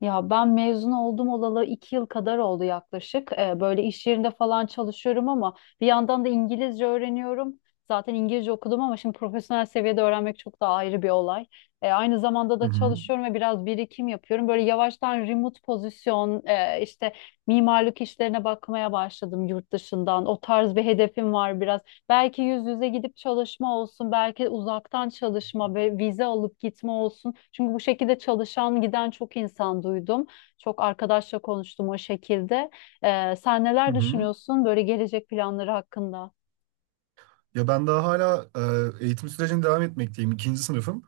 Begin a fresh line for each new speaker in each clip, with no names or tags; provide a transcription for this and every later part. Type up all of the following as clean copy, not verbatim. Ya ben mezun oldum olalı iki yıl kadar oldu yaklaşık. Böyle iş yerinde falan çalışıyorum ama bir yandan da İngilizce öğreniyorum. Zaten İngilizce okudum ama şimdi profesyonel seviyede öğrenmek çok daha ayrı bir olay. Aynı zamanda
Hı
da
hı.
çalışıyorum ve biraz birikim yapıyorum. Böyle yavaştan remote pozisyon, işte mimarlık işlerine bakmaya başladım yurt dışından. O tarz bir hedefim var biraz. Belki yüz yüze gidip çalışma olsun, belki uzaktan çalışma ve vize alıp gitme olsun. Çünkü bu şekilde çalışan giden çok insan duydum. Çok arkadaşla konuştum o şekilde. Sen
Hı
neler
hı.
düşünüyorsun böyle gelecek planları hakkında?
Ya ben daha hala eğitim sürecine devam etmekteyim. İkinci sınıfım.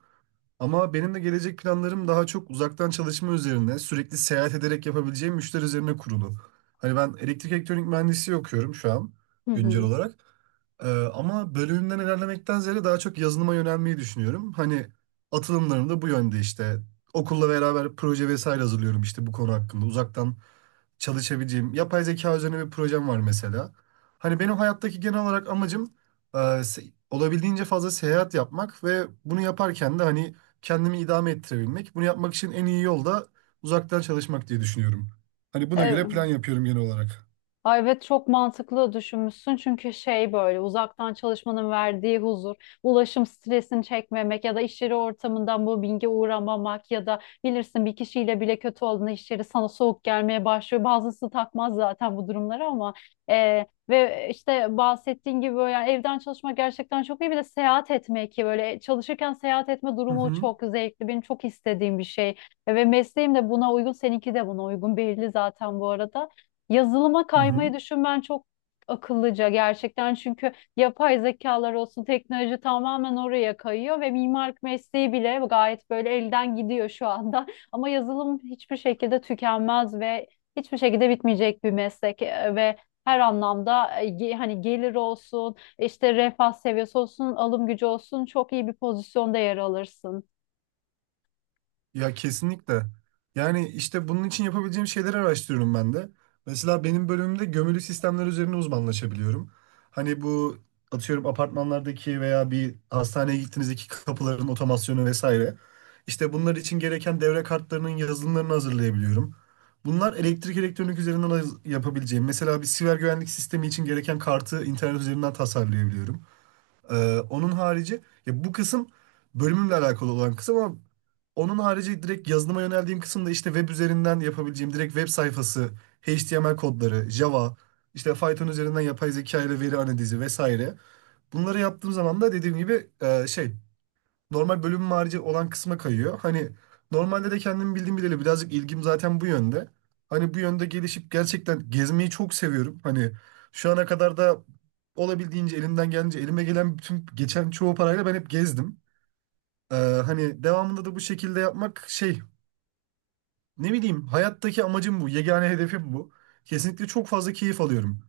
Ama benim de gelecek planlarım daha çok uzaktan çalışma üzerine, sürekli seyahat ederek yapabileceğim müşteri üzerine kurulu. Hani ben elektrik elektronik mühendisliği okuyorum şu an
Hı
güncel
hı.
olarak. Ee, Ama bölümümden ilerlemekten ziyade daha çok yazılıma yönelmeyi düşünüyorum. Hani atılımlarım da bu yönde işte. Okulla beraber proje vesaire hazırlıyorum işte bu konu hakkında. Uzaktan çalışabileceğim yapay zeka üzerine bir projem var mesela. Hani benim hayattaki genel olarak amacım olabildiğince fazla seyahat yapmak ve bunu yaparken de hani kendimi idame ettirebilmek. Bunu yapmak için en iyi yol da uzaktan çalışmak diye düşünüyorum. Hani buna göre plan
Evet.
yapıyorum genel olarak.
Ay evet, çok mantıklı düşünmüşsün, çünkü şey, böyle uzaktan çalışmanın verdiği huzur, ulaşım stresini çekmemek ya da iş yeri ortamından bu binge uğramamak ya da bilirsin, bir kişiyle bile kötü olduğunda iş yeri sana soğuk gelmeye başlıyor. Bazısı takmaz zaten bu durumları, ama ve işte bahsettiğin gibi böyle, yani evden çalışmak gerçekten çok iyi, bir de seyahat etmek, ki böyle çalışırken seyahat etme
Hı
durumu
hı.
çok zevkli, benim çok istediğim bir şey. Ve mesleğim de buna uygun, seninki de buna uygun, belli zaten bu arada. Yazılıma
Hı
kaymayı
hı.
düşünmen çok akıllıca gerçekten, çünkü yapay zekalar olsun, teknoloji tamamen oraya kayıyor ve mimarlık mesleği bile gayet böyle elden gidiyor şu anda. Ama yazılım hiçbir şekilde tükenmez ve hiçbir şekilde bitmeyecek bir meslek, ve her anlamda hani gelir olsun, işte refah seviyesi olsun, alım gücü olsun, çok iyi bir pozisyonda yer alırsın.
Ya kesinlikle. Yani işte bunun için yapabileceğim şeyleri araştırıyorum ben de. Mesela benim bölümümde gömülü sistemler üzerine uzmanlaşabiliyorum. Hani bu atıyorum apartmanlardaki veya bir hastaneye gittiğinizdeki kapıların otomasyonu vesaire. İşte bunlar için gereken devre kartlarının yazılımlarını hazırlayabiliyorum. Bunlar elektrik elektronik üzerinden yapabileceğim. Mesela bir siber güvenlik sistemi için gereken kartı internet üzerinden tasarlayabiliyorum. Onun harici ya bu kısım bölümümle alakalı olan kısım ama onun harici direkt yazılıma yöneldiğim kısımda işte web üzerinden yapabileceğim direkt web sayfası, HTML kodları, Java, işte Python üzerinden yapay zeka ile veri analizi vesaire. Bunları yaptığım zaman da dediğim gibi normal bölümüm harici olan kısma kayıyor. Hani normalde de kendim bildiğim bileli birazcık ilgim zaten bu yönde. Hani bu yönde gelişip gerçekten gezmeyi çok seviyorum. Hani şu ana kadar da olabildiğince elimden gelince elime gelen bütün geçen çoğu parayla ben hep gezdim. Ee, Hani devamında da bu şekilde yapmak ne bileyim hayattaki amacım bu. Yegane hedefim bu. Kesinlikle çok fazla keyif alıyorum.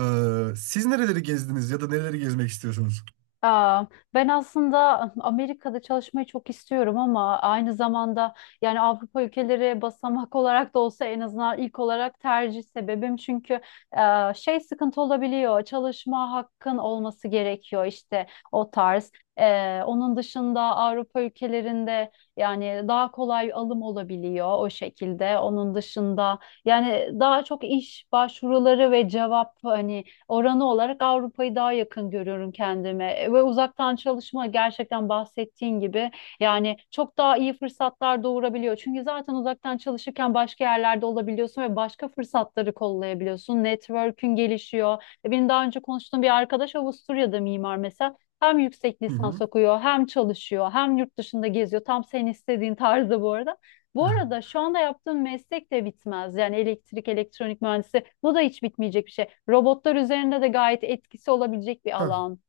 Siz nereleri gezdiniz ya da nereleri gezmek istiyorsunuz?
Aa, ben aslında Amerika'da çalışmayı çok istiyorum, ama aynı zamanda yani Avrupa ülkeleri basamak olarak da olsa en azından ilk olarak tercih sebebim, çünkü şey, sıkıntı olabiliyor, çalışma hakkın olması gerekiyor, işte o tarz. Onun dışında Avrupa ülkelerinde yani daha kolay alım olabiliyor o şekilde. Onun dışında yani daha çok iş başvuruları ve cevap, hani oranı olarak Avrupa'yı daha yakın görüyorum kendime. Ve uzaktan çalışma gerçekten bahsettiğin gibi yani çok daha iyi fırsatlar doğurabiliyor. Çünkü zaten uzaktan çalışırken başka yerlerde olabiliyorsun ve başka fırsatları kollayabiliyorsun. Network'ün gelişiyor. Benim daha önce konuştuğum bir arkadaş Avusturya'da mimar mesela. Hem yüksek
Hı
lisans
hı.
okuyor, hem çalışıyor, hem yurt dışında geziyor. Tam senin istediğin tarzda bu arada. Bu arada şu anda yaptığım meslek de bitmez. Yani elektrik, elektronik mühendisi, bu da hiç bitmeyecek bir şey. Robotlar üzerinde de gayet etkisi olabilecek bir alan.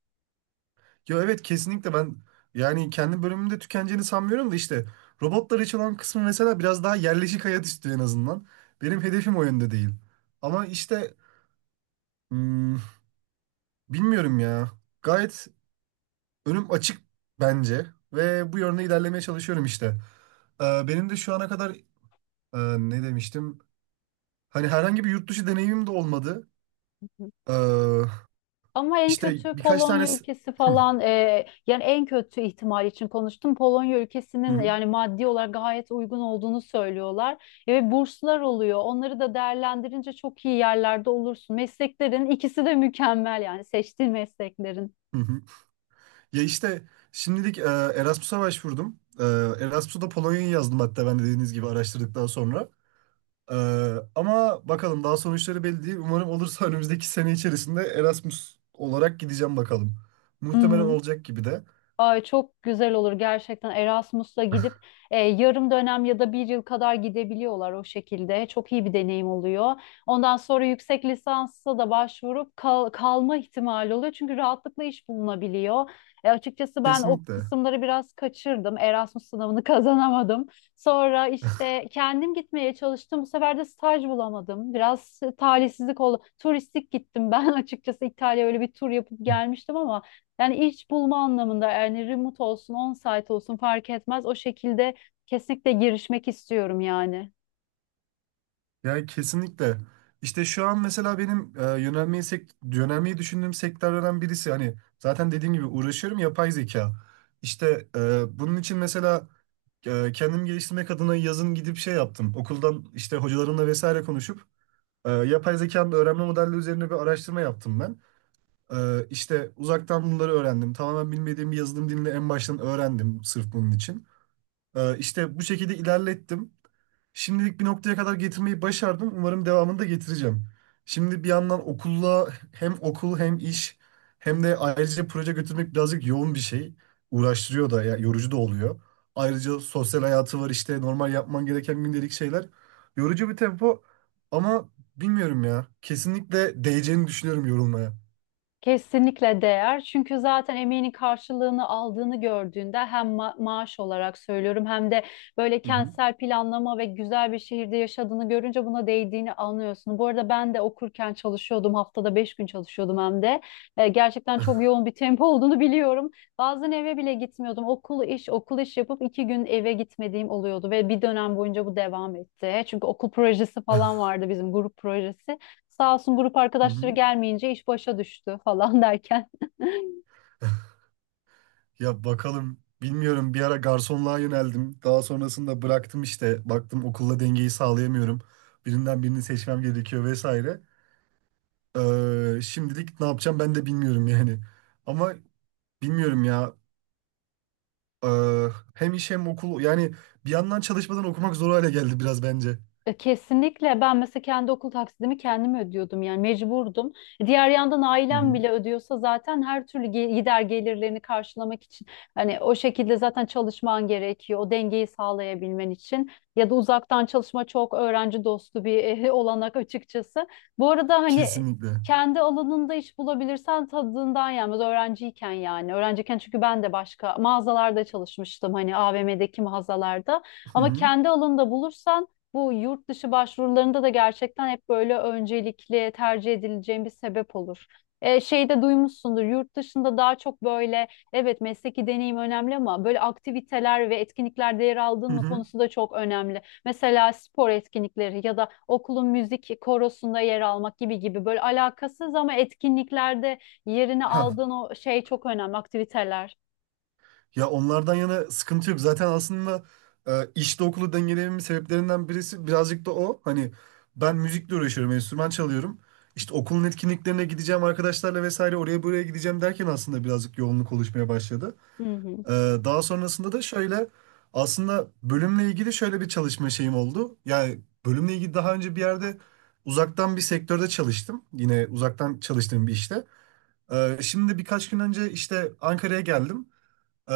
Ya evet kesinlikle ben yani kendi bölümümde tükeneceğini sanmıyorum da işte robotları çalan kısmı mesela biraz daha yerleşik hayat istiyor en azından. Benim hedefim o yönde değil. Ama işte hmm, bilmiyorum ya. Gayet önüm açık bence ve bu yönde ilerlemeye çalışıyorum işte. Benim de şu ana kadar ne demiştim? Hani herhangi bir yurt dışı deneyimim de olmadı.
Hı.
Ee,
Ama en
işte
kötü
birkaç tane...
Polonya ülkesi falan, yani en kötü ihtimal için konuştum. Polonya ülkesinin yani maddi olarak gayet uygun olduğunu söylüyorlar. Ve burslar oluyor. Onları da değerlendirince çok iyi yerlerde olursun. Mesleklerin ikisi de mükemmel, yani seçtiğin mesleklerin.
Ya işte şimdilik Erasmus'a başvurdum. Erasmus'a da Polonya'yı yazdım hatta ben de dediğiniz gibi araştırdıktan sonra. E, Ama bakalım daha sonuçları belli değil. Umarım olursa önümüzdeki sene içerisinde Erasmus olarak gideceğim bakalım.
Hı
Muhtemelen
hı.
olacak gibi de.
Ay çok güzel olur gerçekten, Erasmus'la gidip yarım dönem ya da bir yıl kadar gidebiliyorlar o şekilde. Çok iyi bir deneyim oluyor. Ondan sonra yüksek lisansa da başvurup kalma ihtimali oluyor. Çünkü rahatlıkla iş bulunabiliyor. Açıkçası ben o
Kesinlikle.
kısımları biraz kaçırdım. Erasmus sınavını kazanamadım. Sonra işte kendim gitmeye çalıştım. Bu sefer de staj bulamadım. Biraz talihsizlik oldu. Turistik gittim ben açıkçası, İtalya'ya öyle bir tur yapıp gelmiştim, ama yani iş bulma anlamında, yani remote olsun, on-site olsun fark etmez. O şekilde kesinlikle girişmek istiyorum yani.
Yani kesinlikle. İşte şu an mesela benim yönelmeyi düşündüğüm sektörlerden birisi. Hani zaten dediğim gibi uğraşıyorum yapay zeka. İşte bunun için mesela kendimi geliştirmek adına yazın gidip şey yaptım. Okuldan işte hocalarımla vesaire konuşup yapay zekanın öğrenme modelleri üzerine bir araştırma yaptım ben. İşte uzaktan bunları öğrendim. Tamamen bilmediğim bir yazılım dilini en baştan öğrendim sırf bunun için. İşte bu şekilde ilerlettim. Şimdilik bir noktaya kadar getirmeyi başardım. Umarım devamını da getireceğim. Şimdi bir yandan okulla hem okul hem iş hem de ayrıca proje götürmek birazcık yoğun bir şey. Uğraştırıyor da ya yorucu da oluyor. Ayrıca sosyal hayatı var işte normal yapman gereken gündelik şeyler. Yorucu bir tempo ama bilmiyorum ya. Kesinlikle değeceğini düşünüyorum yorulmaya.
Kesinlikle değer. Çünkü zaten emeğinin karşılığını aldığını gördüğünde, hem maaş olarak söylüyorum, hem de böyle
Hı hı.
kentsel planlama ve güzel bir şehirde yaşadığını görünce buna değdiğini anlıyorsun. Bu arada ben de okurken çalışıyordum. Haftada beş gün çalışıyordum hem de. Gerçekten çok yoğun bir tempo olduğunu biliyorum. Bazen eve bile gitmiyordum. Okul iş, okul iş yapıp iki gün eve gitmediğim oluyordu ve bir dönem boyunca bu devam etti. Çünkü okul projesi falan vardı, bizim grup projesi. Sağ olsun grup
Hı
arkadaşları
hı.
gelmeyince iş başa düştü falan derken.
Ya bakalım bilmiyorum bir ara garsonluğa yöneldim. Daha sonrasında bıraktım işte. Baktım okulla dengeyi sağlayamıyorum. Birinden birini seçmem gerekiyor vesaire. Şimdilik ne yapacağım ben de bilmiyorum yani. Ama bilmiyorum ya. Ee, Hem iş hem okul yani bir yandan çalışmadan okumak zor hale geldi biraz bence.
Kesinlikle, ben mesela kendi okul taksidimi kendim ödüyordum, yani mecburdum. Diğer yandan
Hı
ailem
hı.
bile ödüyorsa zaten her türlü gider gelirlerini karşılamak için hani o şekilde zaten çalışman gerekiyor o dengeyi sağlayabilmen için. Ya da uzaktan çalışma çok öğrenci dostu bir olanak açıkçası. Bu arada hani
Kesinlikle.
kendi alanında iş bulabilirsen tadından yenmez öğrenciyken, yani öğrenciyken, çünkü ben de başka mağazalarda çalışmıştım, hani AVM'deki mağazalarda,
Hı
ama
hı.
kendi alanında bulursan bu yurt dışı başvurularında da gerçekten hep böyle öncelikli tercih edileceğim bir sebep olur. Şey de duymuşsundur, yurt dışında daha çok böyle, evet, mesleki deneyim önemli, ama böyle aktiviteler ve etkinliklerde yer aldın
Hı
mı
hı.
konusu da çok önemli. Mesela spor etkinlikleri ya da okulun müzik korosunda yer almak gibi gibi, böyle alakasız ama etkinliklerde yerini
Hah,
aldığın o şey, çok önemli aktiviteler.
ya onlardan yana sıkıntı yok. Zaten aslında işte okulu dengelememin sebeplerinden birisi birazcık da o. Hani ben müzikle uğraşıyorum, enstrüman çalıyorum. İşte okulun etkinliklerine gideceğim arkadaşlarla vesaire oraya buraya gideceğim derken aslında birazcık yoğunluk oluşmaya başladı.
Hı hı.
E, Daha sonrasında da şöyle aslında bölümle ilgili şöyle bir çalışma şeyim oldu. Yani bölümle ilgili daha önce bir yerde uzaktan bir sektörde çalıştım. Yine uzaktan çalıştığım bir işte. Şimdi birkaç gün önce işte Ankara'ya geldim. Ee,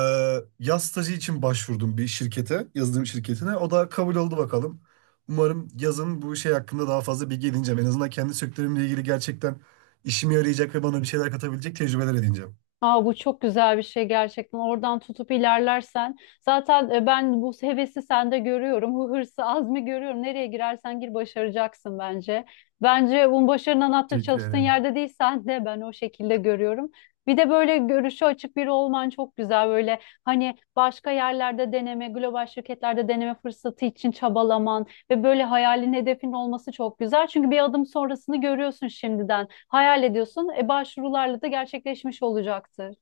Yaz stajı için başvurdum bir şirkete, yazılım şirketine. O da kabul oldu bakalım. Umarım yazın bu şey hakkında daha fazla bilgi edineceğim. En azından kendi sektörümle ilgili gerçekten işime yarayacak ve bana bir şeyler katabilecek tecrübeler edineceğim.
Aa, bu çok güzel bir şey gerçekten. Oradan tutup ilerlersen. Zaten ben bu hevesi sende görüyorum. Bu hırsı, azmi görüyorum. Nereye girersen gir başaracaksın bence. Bence bunun, başarının anahtarı
Teşekkür
çalıştığın
ederim.
yerde değil, sen de ben o şekilde görüyorum. Bir de böyle görüşü açık biri olman çok güzel. Böyle hani başka yerlerde deneme, global şirketlerde deneme fırsatı için çabalaman. Ve böyle hayalin, hedefin olması çok güzel. Çünkü bir adım sonrasını görüyorsun şimdiden. Hayal ediyorsun. Başvurularla da gerçekleşmiş olacaktır.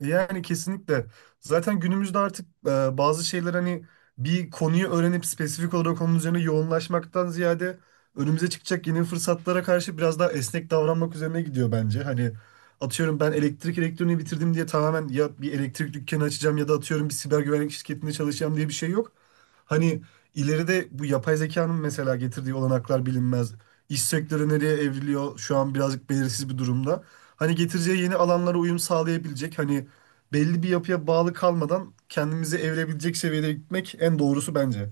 Yani kesinlikle. Zaten günümüzde artık bazı şeyler hani bir konuyu öğrenip spesifik olarak onun üzerine yoğunlaşmaktan ziyade önümüze çıkacak yeni fırsatlara karşı biraz daha esnek davranmak üzerine gidiyor bence. Hani atıyorum ben elektrik elektroniği bitirdim diye tamamen ya bir elektrik dükkanı açacağım ya da atıyorum bir siber güvenlik şirketinde çalışacağım diye bir şey yok. Hani ileride bu yapay zekanın mesela getirdiği olanaklar bilinmez. İş sektörü nereye evriliyor şu an birazcık belirsiz bir durumda. Hani getireceği yeni alanlara uyum sağlayabilecek hani belli bir yapıya bağlı kalmadan kendimizi evirebilecek seviyede gitmek en doğrusu bence.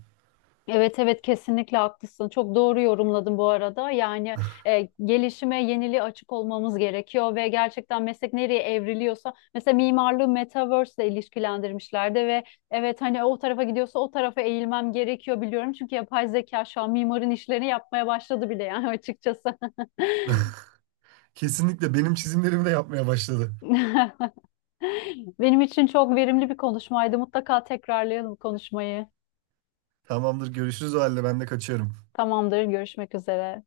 Evet, evet, kesinlikle haklısın. Çok doğru yorumladın bu arada. Yani gelişime, yeniliğe açık olmamız gerekiyor ve gerçekten meslek nereye evriliyorsa, mesela mimarlığı metaverse ile ilişkilendirmişlerdi ve evet, hani o tarafa gidiyorsa o tarafa eğilmem gerekiyor, biliyorum. Çünkü yapay zeka şu an mimarın işlerini yapmaya başladı bile, yani açıkçası.
Kesinlikle benim çizimlerimi de yapmaya başladı.
Benim için çok verimli bir konuşmaydı. Mutlaka tekrarlayalım konuşmayı.
Tamamdır görüşürüz o halde ben de kaçıyorum.
Tamamdır, görüşmek üzere.